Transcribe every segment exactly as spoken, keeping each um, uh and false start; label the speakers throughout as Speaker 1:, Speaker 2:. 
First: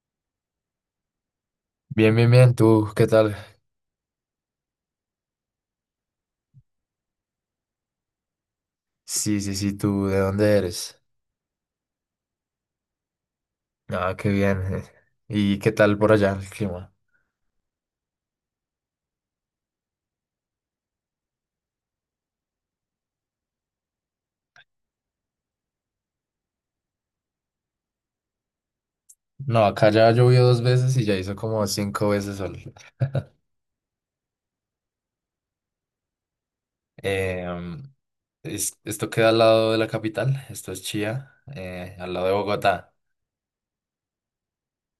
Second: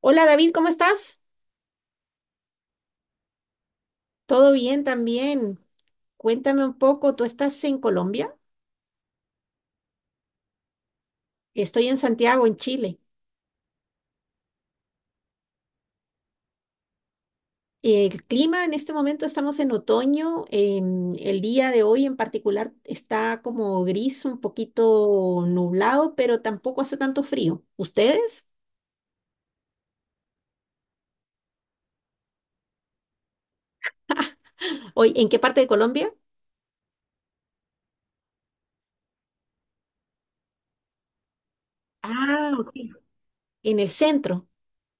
Speaker 1: Hola David, ¿cómo estás?
Speaker 2: Bien, bien, bien. ¿Tú qué tal?
Speaker 1: Todo bien también. Cuéntame un poco, ¿tú estás en Colombia?
Speaker 2: Sí, sí, sí. ¿Tú de dónde eres?
Speaker 1: Estoy en Santiago, en Chile.
Speaker 2: Ah, qué bien. eh. ¿Y qué tal por allá el clima?
Speaker 1: El clima en este momento estamos en otoño. Em, el día de hoy en particular está como gris, un poquito nublado, pero tampoco hace tanto frío. ¿Ustedes?
Speaker 2: No, acá ya llovió dos veces y ya hizo como cinco veces sol.
Speaker 1: Hoy, ¿en qué parte de Colombia?
Speaker 2: Em, es- esto queda al lado de la capital. Esto es Chía, eh, al lado de
Speaker 1: Ah, ok.
Speaker 2: Bogotá.
Speaker 1: En el centro.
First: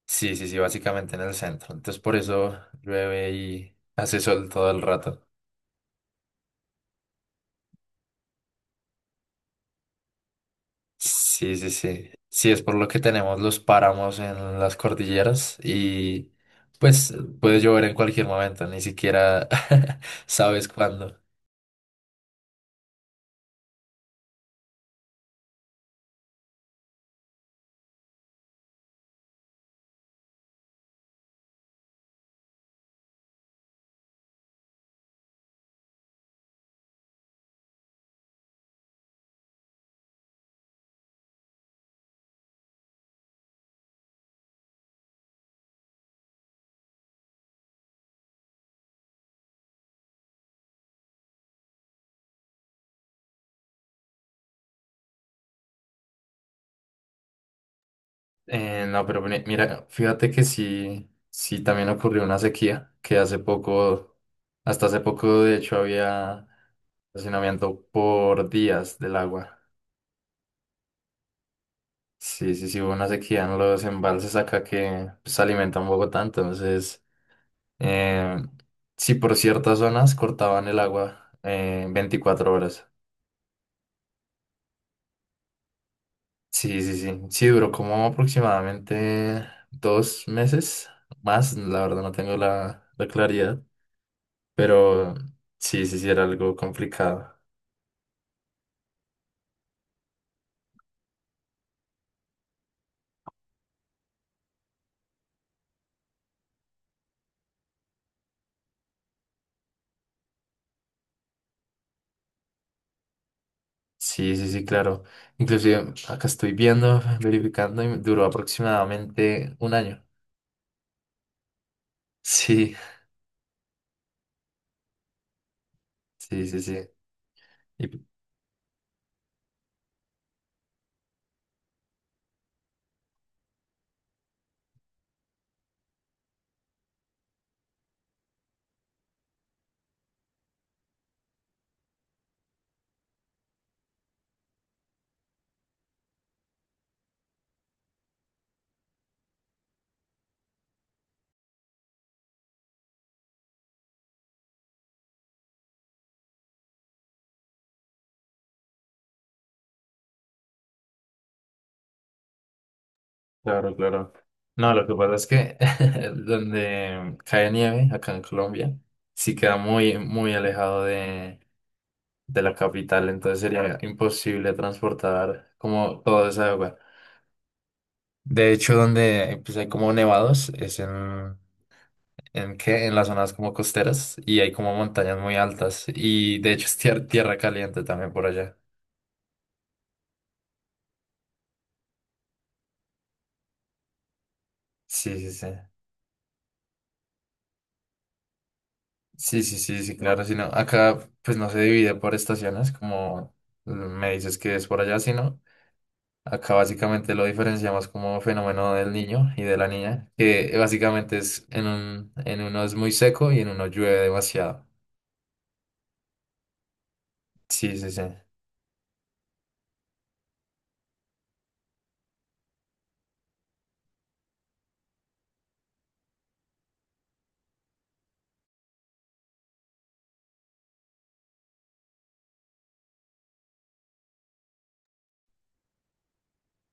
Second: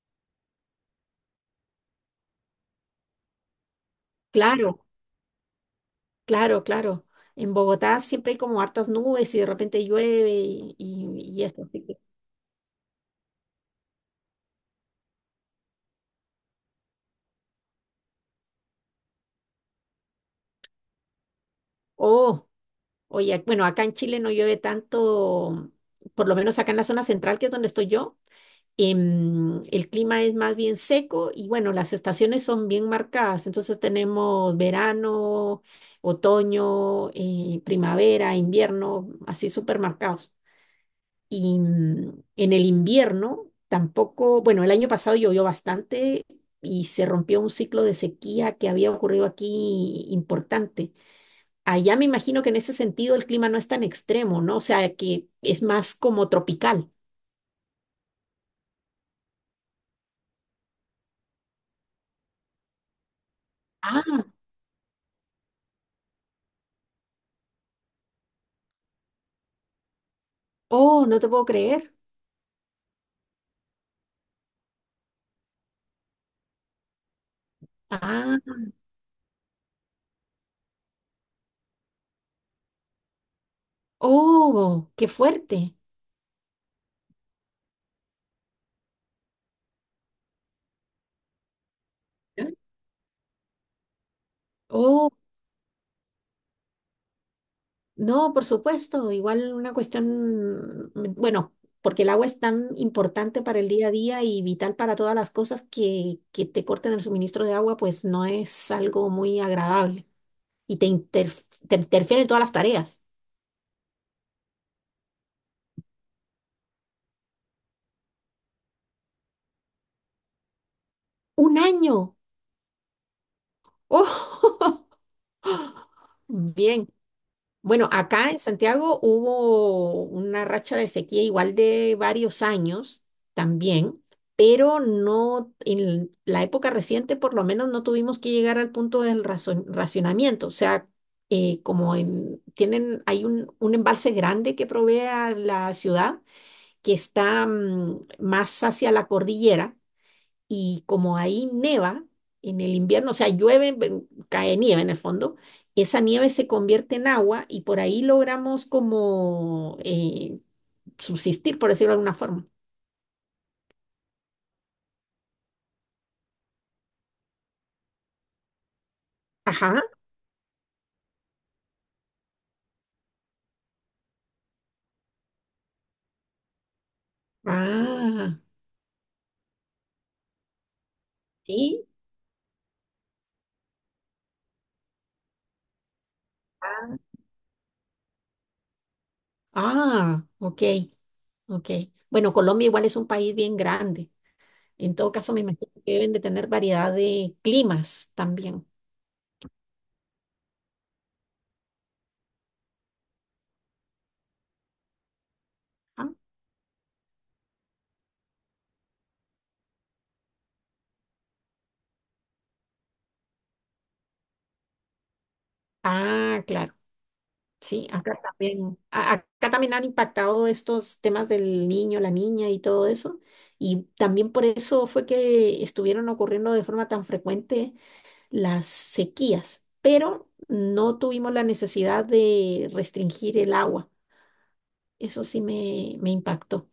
Speaker 2: Sí, sí, sí, básicamente en el centro. Entonces por eso llueve y hace sol todo el
Speaker 1: Claro,
Speaker 2: rato.
Speaker 1: claro, claro. En Bogotá siempre hay como hartas nubes y de repente llueve y, y, y
Speaker 2: Sí,
Speaker 1: eso.
Speaker 2: sí,
Speaker 1: Así que-
Speaker 2: sí. Sí, es por lo que tenemos los páramos en las cordilleras y pues puede llover en cualquier momento, ni siquiera sabes cuándo.
Speaker 1: Oh. Oye, ac- bueno, acá en Chile no llueve tanto, por lo menos acá en la zona central, que es donde estoy yo. Em, el clima es más bien seco y bueno, las estaciones son bien marcadas. Entonces tenemos verano, otoño, eh, primavera, invierno, así súper marcados. Y mm, en el invierno tampoco, bueno, el año pasado llovió bastante y se rompió un ciclo de sequía que había ocurrido aquí importante. Allá me imagino que en ese sentido el clima no es tan extremo, ¿no? O sea, que es más como tropical.
Speaker 2: Eh, no, pero mi- mira, fíjate que sí, sí también ocurrió una sequía, que hace poco,
Speaker 1: Ah,
Speaker 2: hasta hace poco de hecho había racionamiento por días del agua.
Speaker 1: oh, no te puedo creer.
Speaker 2: Sí, sí, sí, hubo una sequía en los embalses acá que se alimentan Bogotá, entonces... Eh,
Speaker 1: Ah,
Speaker 2: sí, por ciertas zonas cortaban el agua eh, veinticuatro horas.
Speaker 1: oh, qué fuerte.
Speaker 2: Sí, sí, sí. Sí, duró como aproximadamente dos meses más. La verdad no tengo
Speaker 1: ¿No?
Speaker 2: la, la claridad.
Speaker 1: Oh,
Speaker 2: Pero sí, sí, sí, era algo complicado.
Speaker 1: no, por supuesto, igual una cuestión, mm, bueno, porque el agua es tan importante para el día a día y vital para todas las cosas que, que te corten el suministro de agua, pues no es algo muy agradable y te, interf- te interfiere en todas las tareas.
Speaker 2: Sí, sí, sí, claro. Inclusive acá estoy viendo, verificando y duró aproximadamente un año.
Speaker 1: Un año.
Speaker 2: Sí,
Speaker 1: Oh,
Speaker 2: sí, sí, sí.
Speaker 1: bien. Bueno, acá en Santiago hubo una racha de sequía igual de varios años también, pero no en la época reciente por lo menos no tuvimos que llegar al punto del razo- racionamiento. O sea, eh, como en- tienen, hay un, un embalse grande que provee a la ciudad que está mm, más hacia la cordillera. Y como ahí neva en el invierno, o sea, llueve, ven- cae nieve en el fondo, esa nieve se convierte en agua y por ahí logramos como eh, subsistir, por decirlo de alguna forma.
Speaker 2: Claro, claro. No, lo que pasa es que donde cae nieve, acá en Colombia, sí queda
Speaker 1: Ajá.
Speaker 2: muy, muy alejado de, de la capital, entonces sería imposible transportar como toda esa agua.
Speaker 1: Ah,
Speaker 2: De hecho, donde pues, hay como nevados es en,
Speaker 1: sí.
Speaker 2: ¿en qué? En las zonas como costeras y hay como montañas muy altas y de hecho es
Speaker 1: Ah,
Speaker 2: tier- tierra caliente también por allá.
Speaker 1: ah, ok, ok. Bueno, Colombia igual es un país bien grande. En todo
Speaker 2: Sí, sí,
Speaker 1: caso, me
Speaker 2: sí.
Speaker 1: imagino que deben de tener variedad de climas también.
Speaker 2: Sí, sí, sí, sí, claro, si no, acá pues no se divide por estaciones, como me dices que es por allá, sino
Speaker 1: Ah,
Speaker 2: acá básicamente lo diferenciamos como fenómeno del niño y de la niña, que básicamente es en un, en uno es muy seco y en uno llueve demasiado.
Speaker 1: ah, claro.
Speaker 2: Sí,
Speaker 1: Sí,
Speaker 2: sí, sí,
Speaker 1: acá también, a- acá también han impactado estos temas del niño, la niña y todo eso. Y también por eso fue que estuvieron ocurriendo de forma tan frecuente las sequías, pero no tuvimos la necesidad de restringir el agua. Eso sí me, me impactó.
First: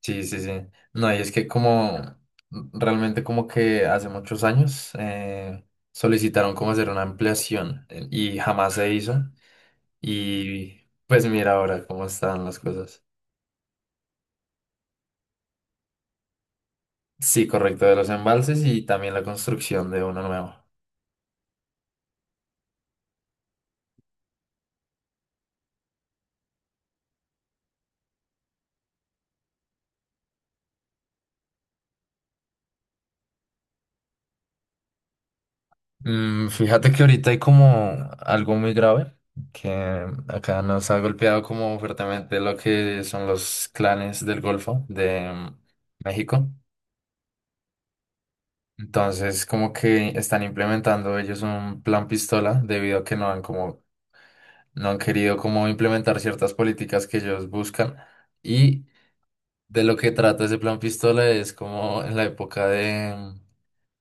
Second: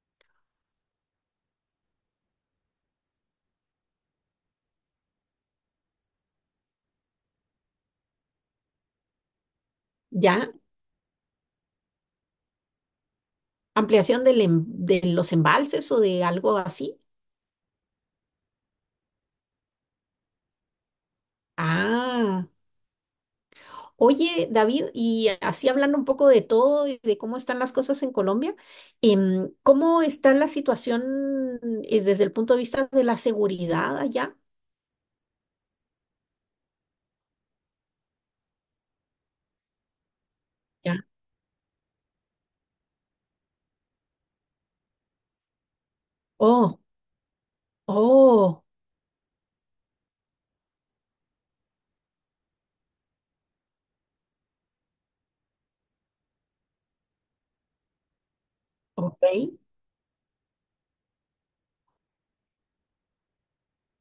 Speaker 2: sí, sí, sí. No, y es que como realmente como que hace muchos años eh, solicitaron como hacer una ampliación eh, y jamás se hizo
Speaker 1: ¿Ya?
Speaker 2: y pues mira ahora cómo están las cosas.
Speaker 1: ¿Ampliación del em- de los embalses o de algo así?
Speaker 2: Sí, correcto, de los embalses y también la construcción de uno nuevo.
Speaker 1: Ah. Oye, David, y así hablando un poco de todo y de cómo están las cosas en Colombia, em, ¿cómo está la situación eh, desde el punto de vista de la seguridad allá?
Speaker 2: Mm, fíjate que ahorita hay como algo muy grave, que acá nos ha
Speaker 1: Ya.
Speaker 2: golpeado como fuertemente lo que son los clanes del Golfo de mm, México.
Speaker 1: Oh, oh,
Speaker 2: Entonces, como que están implementando ellos un plan pistola debido a que no han como no han querido como implementar ciertas políticas que ellos buscan y
Speaker 1: ok.
Speaker 2: de lo que trata ese plan pistola es como en la época de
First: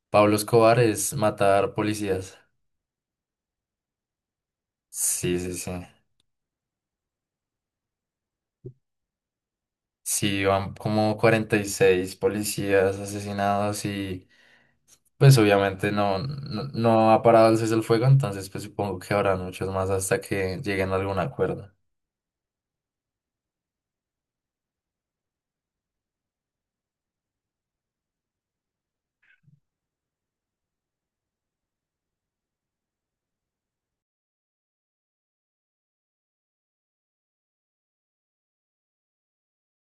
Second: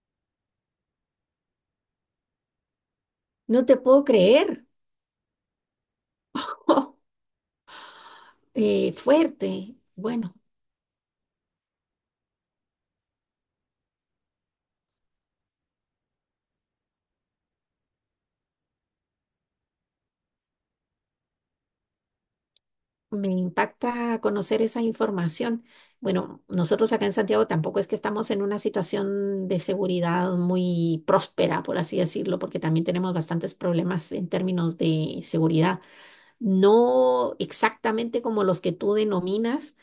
Speaker 2: Pablo Escobar es matar policías.
Speaker 1: No te puedo creer.
Speaker 2: Sí, sí, sí.
Speaker 1: Oh, eh, fuerte. Bueno.
Speaker 2: Sí, van como cuarenta y seis policías asesinados y pues obviamente no, no, no ha parado el cese el fuego, entonces pues supongo que habrá muchos más hasta que lleguen a algún acuerdo.
Speaker 1: Me impacta conocer esa información. Bueno, nosotros acá en Santiago tampoco es que estamos en una situación de seguridad muy próspera, por así decirlo, porque también tenemos bastantes problemas en términos de seguridad. No exactamente como los que tú denominas,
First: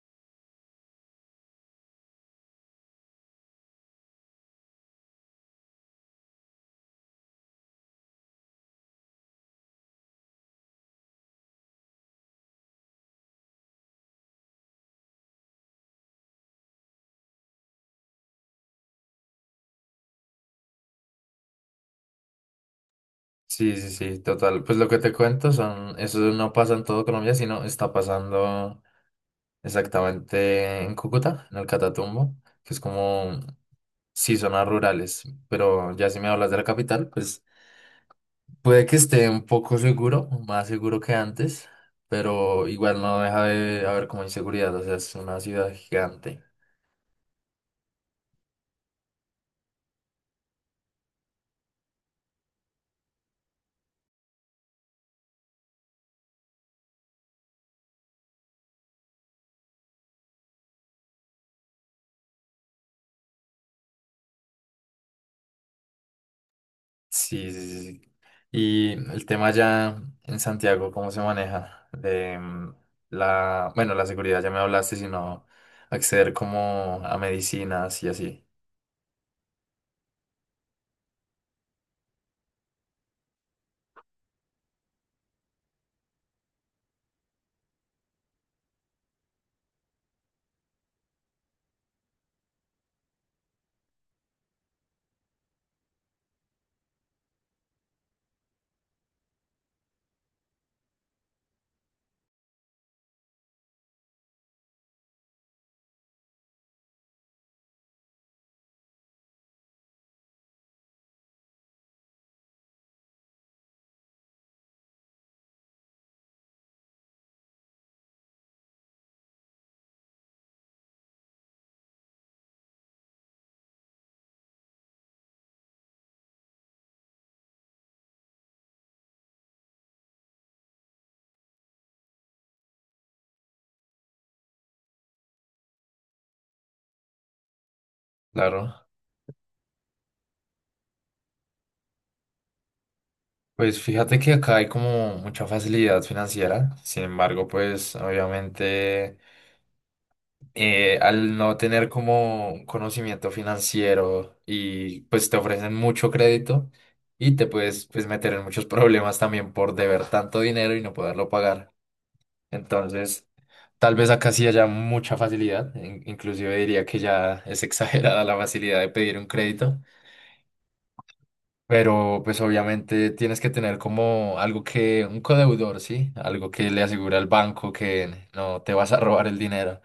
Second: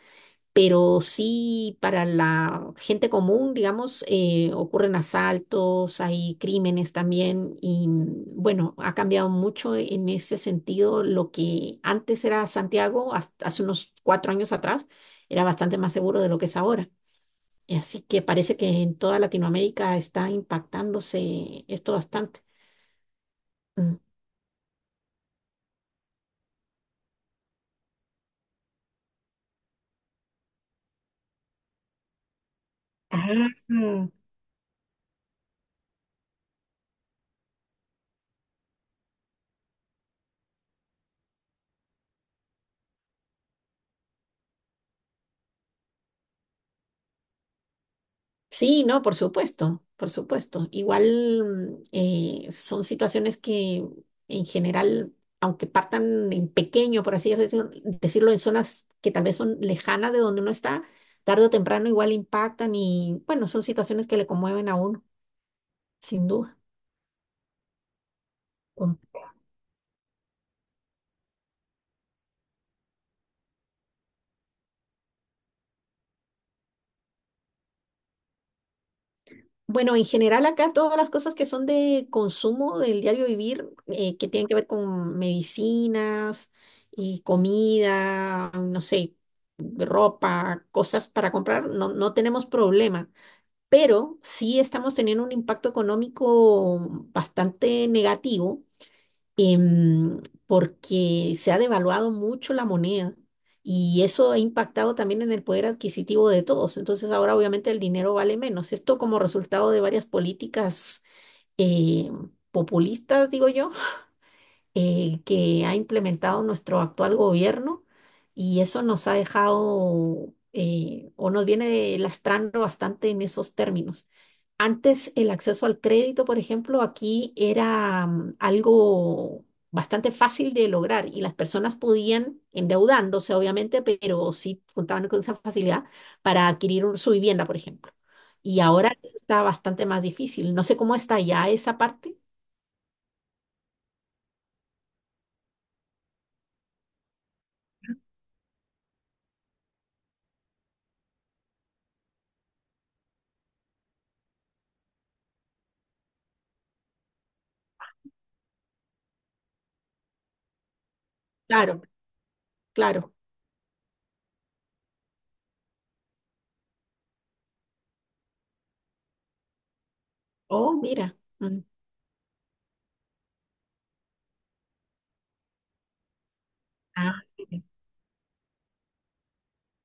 Speaker 1: pero sí para la gente común, digamos, eh, ocurren asaltos, hay crímenes también y mm, bueno, ha cambiado mucho en ese sentido lo que antes era Santiago, has- hace unos cuatro años atrás, era bastante más seguro de lo que es ahora. Y así que parece que en toda Latinoamérica está impactándose esto bastante.
Speaker 2: Sí, sí,
Speaker 1: Mm.
Speaker 2: sí, total. Pues lo que te cuento son, eso no pasa en todo Colombia, sino está pasando exactamente en Cúcuta, en el Catatumbo, que es como,
Speaker 1: Ah.
Speaker 2: sí, zonas rurales, pero ya si me hablas de la capital, pues... Puede que esté un poco seguro, más seguro que antes, pero igual no deja de haber como inseguridad, o sea, es una ciudad gigante.
Speaker 1: Sí, no, por supuesto, por supuesto. Igual mm, eh, son situaciones que en general, aunque partan en pequeño, por así decir- decirlo, en zonas que tal vez son lejanas de donde uno está, tarde o temprano igual impactan y bueno, son situaciones que le conmueven a uno, sin duda.
Speaker 2: Sí, sí, sí. sí. Y el tema ya en Santiago, ¿cómo se maneja? De mm, la, bueno, la seguridad ya me hablaste, sino acceder como a medicinas y así.
Speaker 1: Bueno, en general acá todas las cosas que son de consumo del diario vivir, eh, que tienen que ver con medicinas y comida, no sé, ropa, cosas para comprar, no, no tenemos problema. Pero sí estamos teniendo un impacto económico bastante negativo em, porque se ha devaluado mucho la moneda y eso ha impactado también en el poder adquisitivo de todos. Entonces ahora obviamente el dinero vale menos. Esto como resultado de varias políticas eh, populistas, digo yo eh, que ha implementado nuestro actual gobierno y eso nos ha dejado eh, o nos viene lastrando bastante en esos términos. Antes el acceso al crédito, por ejemplo, aquí era mm, algo bastante fácil de lograr y las personas podían, endeudándose obviamente, pero sí contaban con esa facilidad para adquirir un- su vivienda, por ejemplo. Y
Speaker 2: Claro.
Speaker 1: ahora está bastante más difícil. No sé cómo está ya esa parte.
Speaker 2: Pues fíjate que acá hay como mucha facilidad financiera, sin embargo, pues obviamente eh, al no tener como un conocimiento financiero y pues te ofrecen mucho crédito y te puedes pues meter en muchos problemas también por deber tanto dinero y no poderlo pagar.
Speaker 1: Claro, claro.
Speaker 2: Entonces, tal vez acá sí haya mucha facilidad, in- inclusive diría que ya es exagerada la facilidad de pedir un crédito.
Speaker 1: Oh, mira. Mm.
Speaker 2: Pero pues obviamente tienes que tener como algo que, un codeudor, ¿sí? Algo que le asegure
Speaker 1: Ah,
Speaker 2: al
Speaker 1: sí.
Speaker 2: banco que no te vas a robar el dinero.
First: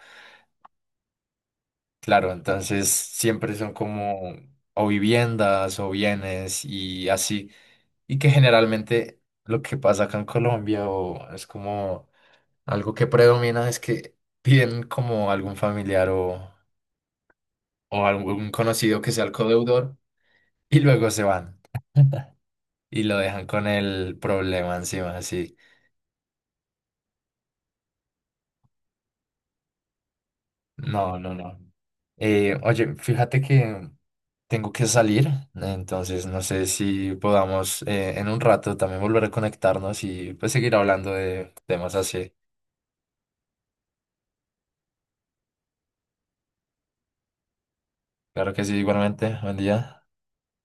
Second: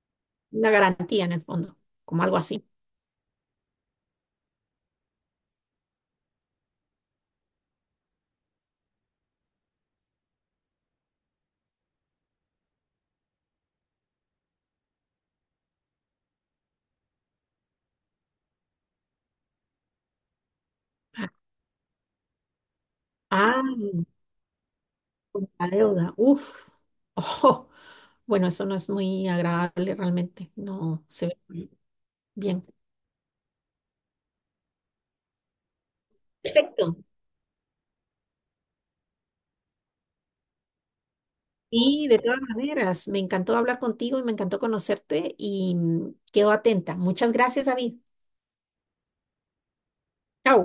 Speaker 1: Una garantía en el fondo, como
Speaker 2: Claro,
Speaker 1: algo así.
Speaker 2: entonces siempre son como o viviendas o bienes y así. Y que generalmente lo que pasa acá en Colombia o es como algo que predomina es que piden como algún familiar o, o algún conocido que sea el codeudor y luego se
Speaker 1: Ah,
Speaker 2: van y lo dejan con
Speaker 1: ah,
Speaker 2: el problema encima,
Speaker 1: con
Speaker 2: así.
Speaker 1: la deuda. Uf. Oh, bueno, eso no es muy agradable realmente. No
Speaker 2: No,
Speaker 1: se
Speaker 2: no, no.
Speaker 1: ve
Speaker 2: Eh,
Speaker 1: bien.
Speaker 2: oye, fíjate que Tengo que salir, entonces no sé
Speaker 1: Perfecto.
Speaker 2: si podamos eh, en un rato también volver a conectarnos y pues seguir hablando de temas
Speaker 1: Y de
Speaker 2: así.
Speaker 1: todas maneras, me encantó hablar contigo y me encantó conocerte y mm, quedo atenta. Muchas gracias, David.
Speaker 2: Claro que sí, igualmente. Buen día.
Speaker 1: Chao.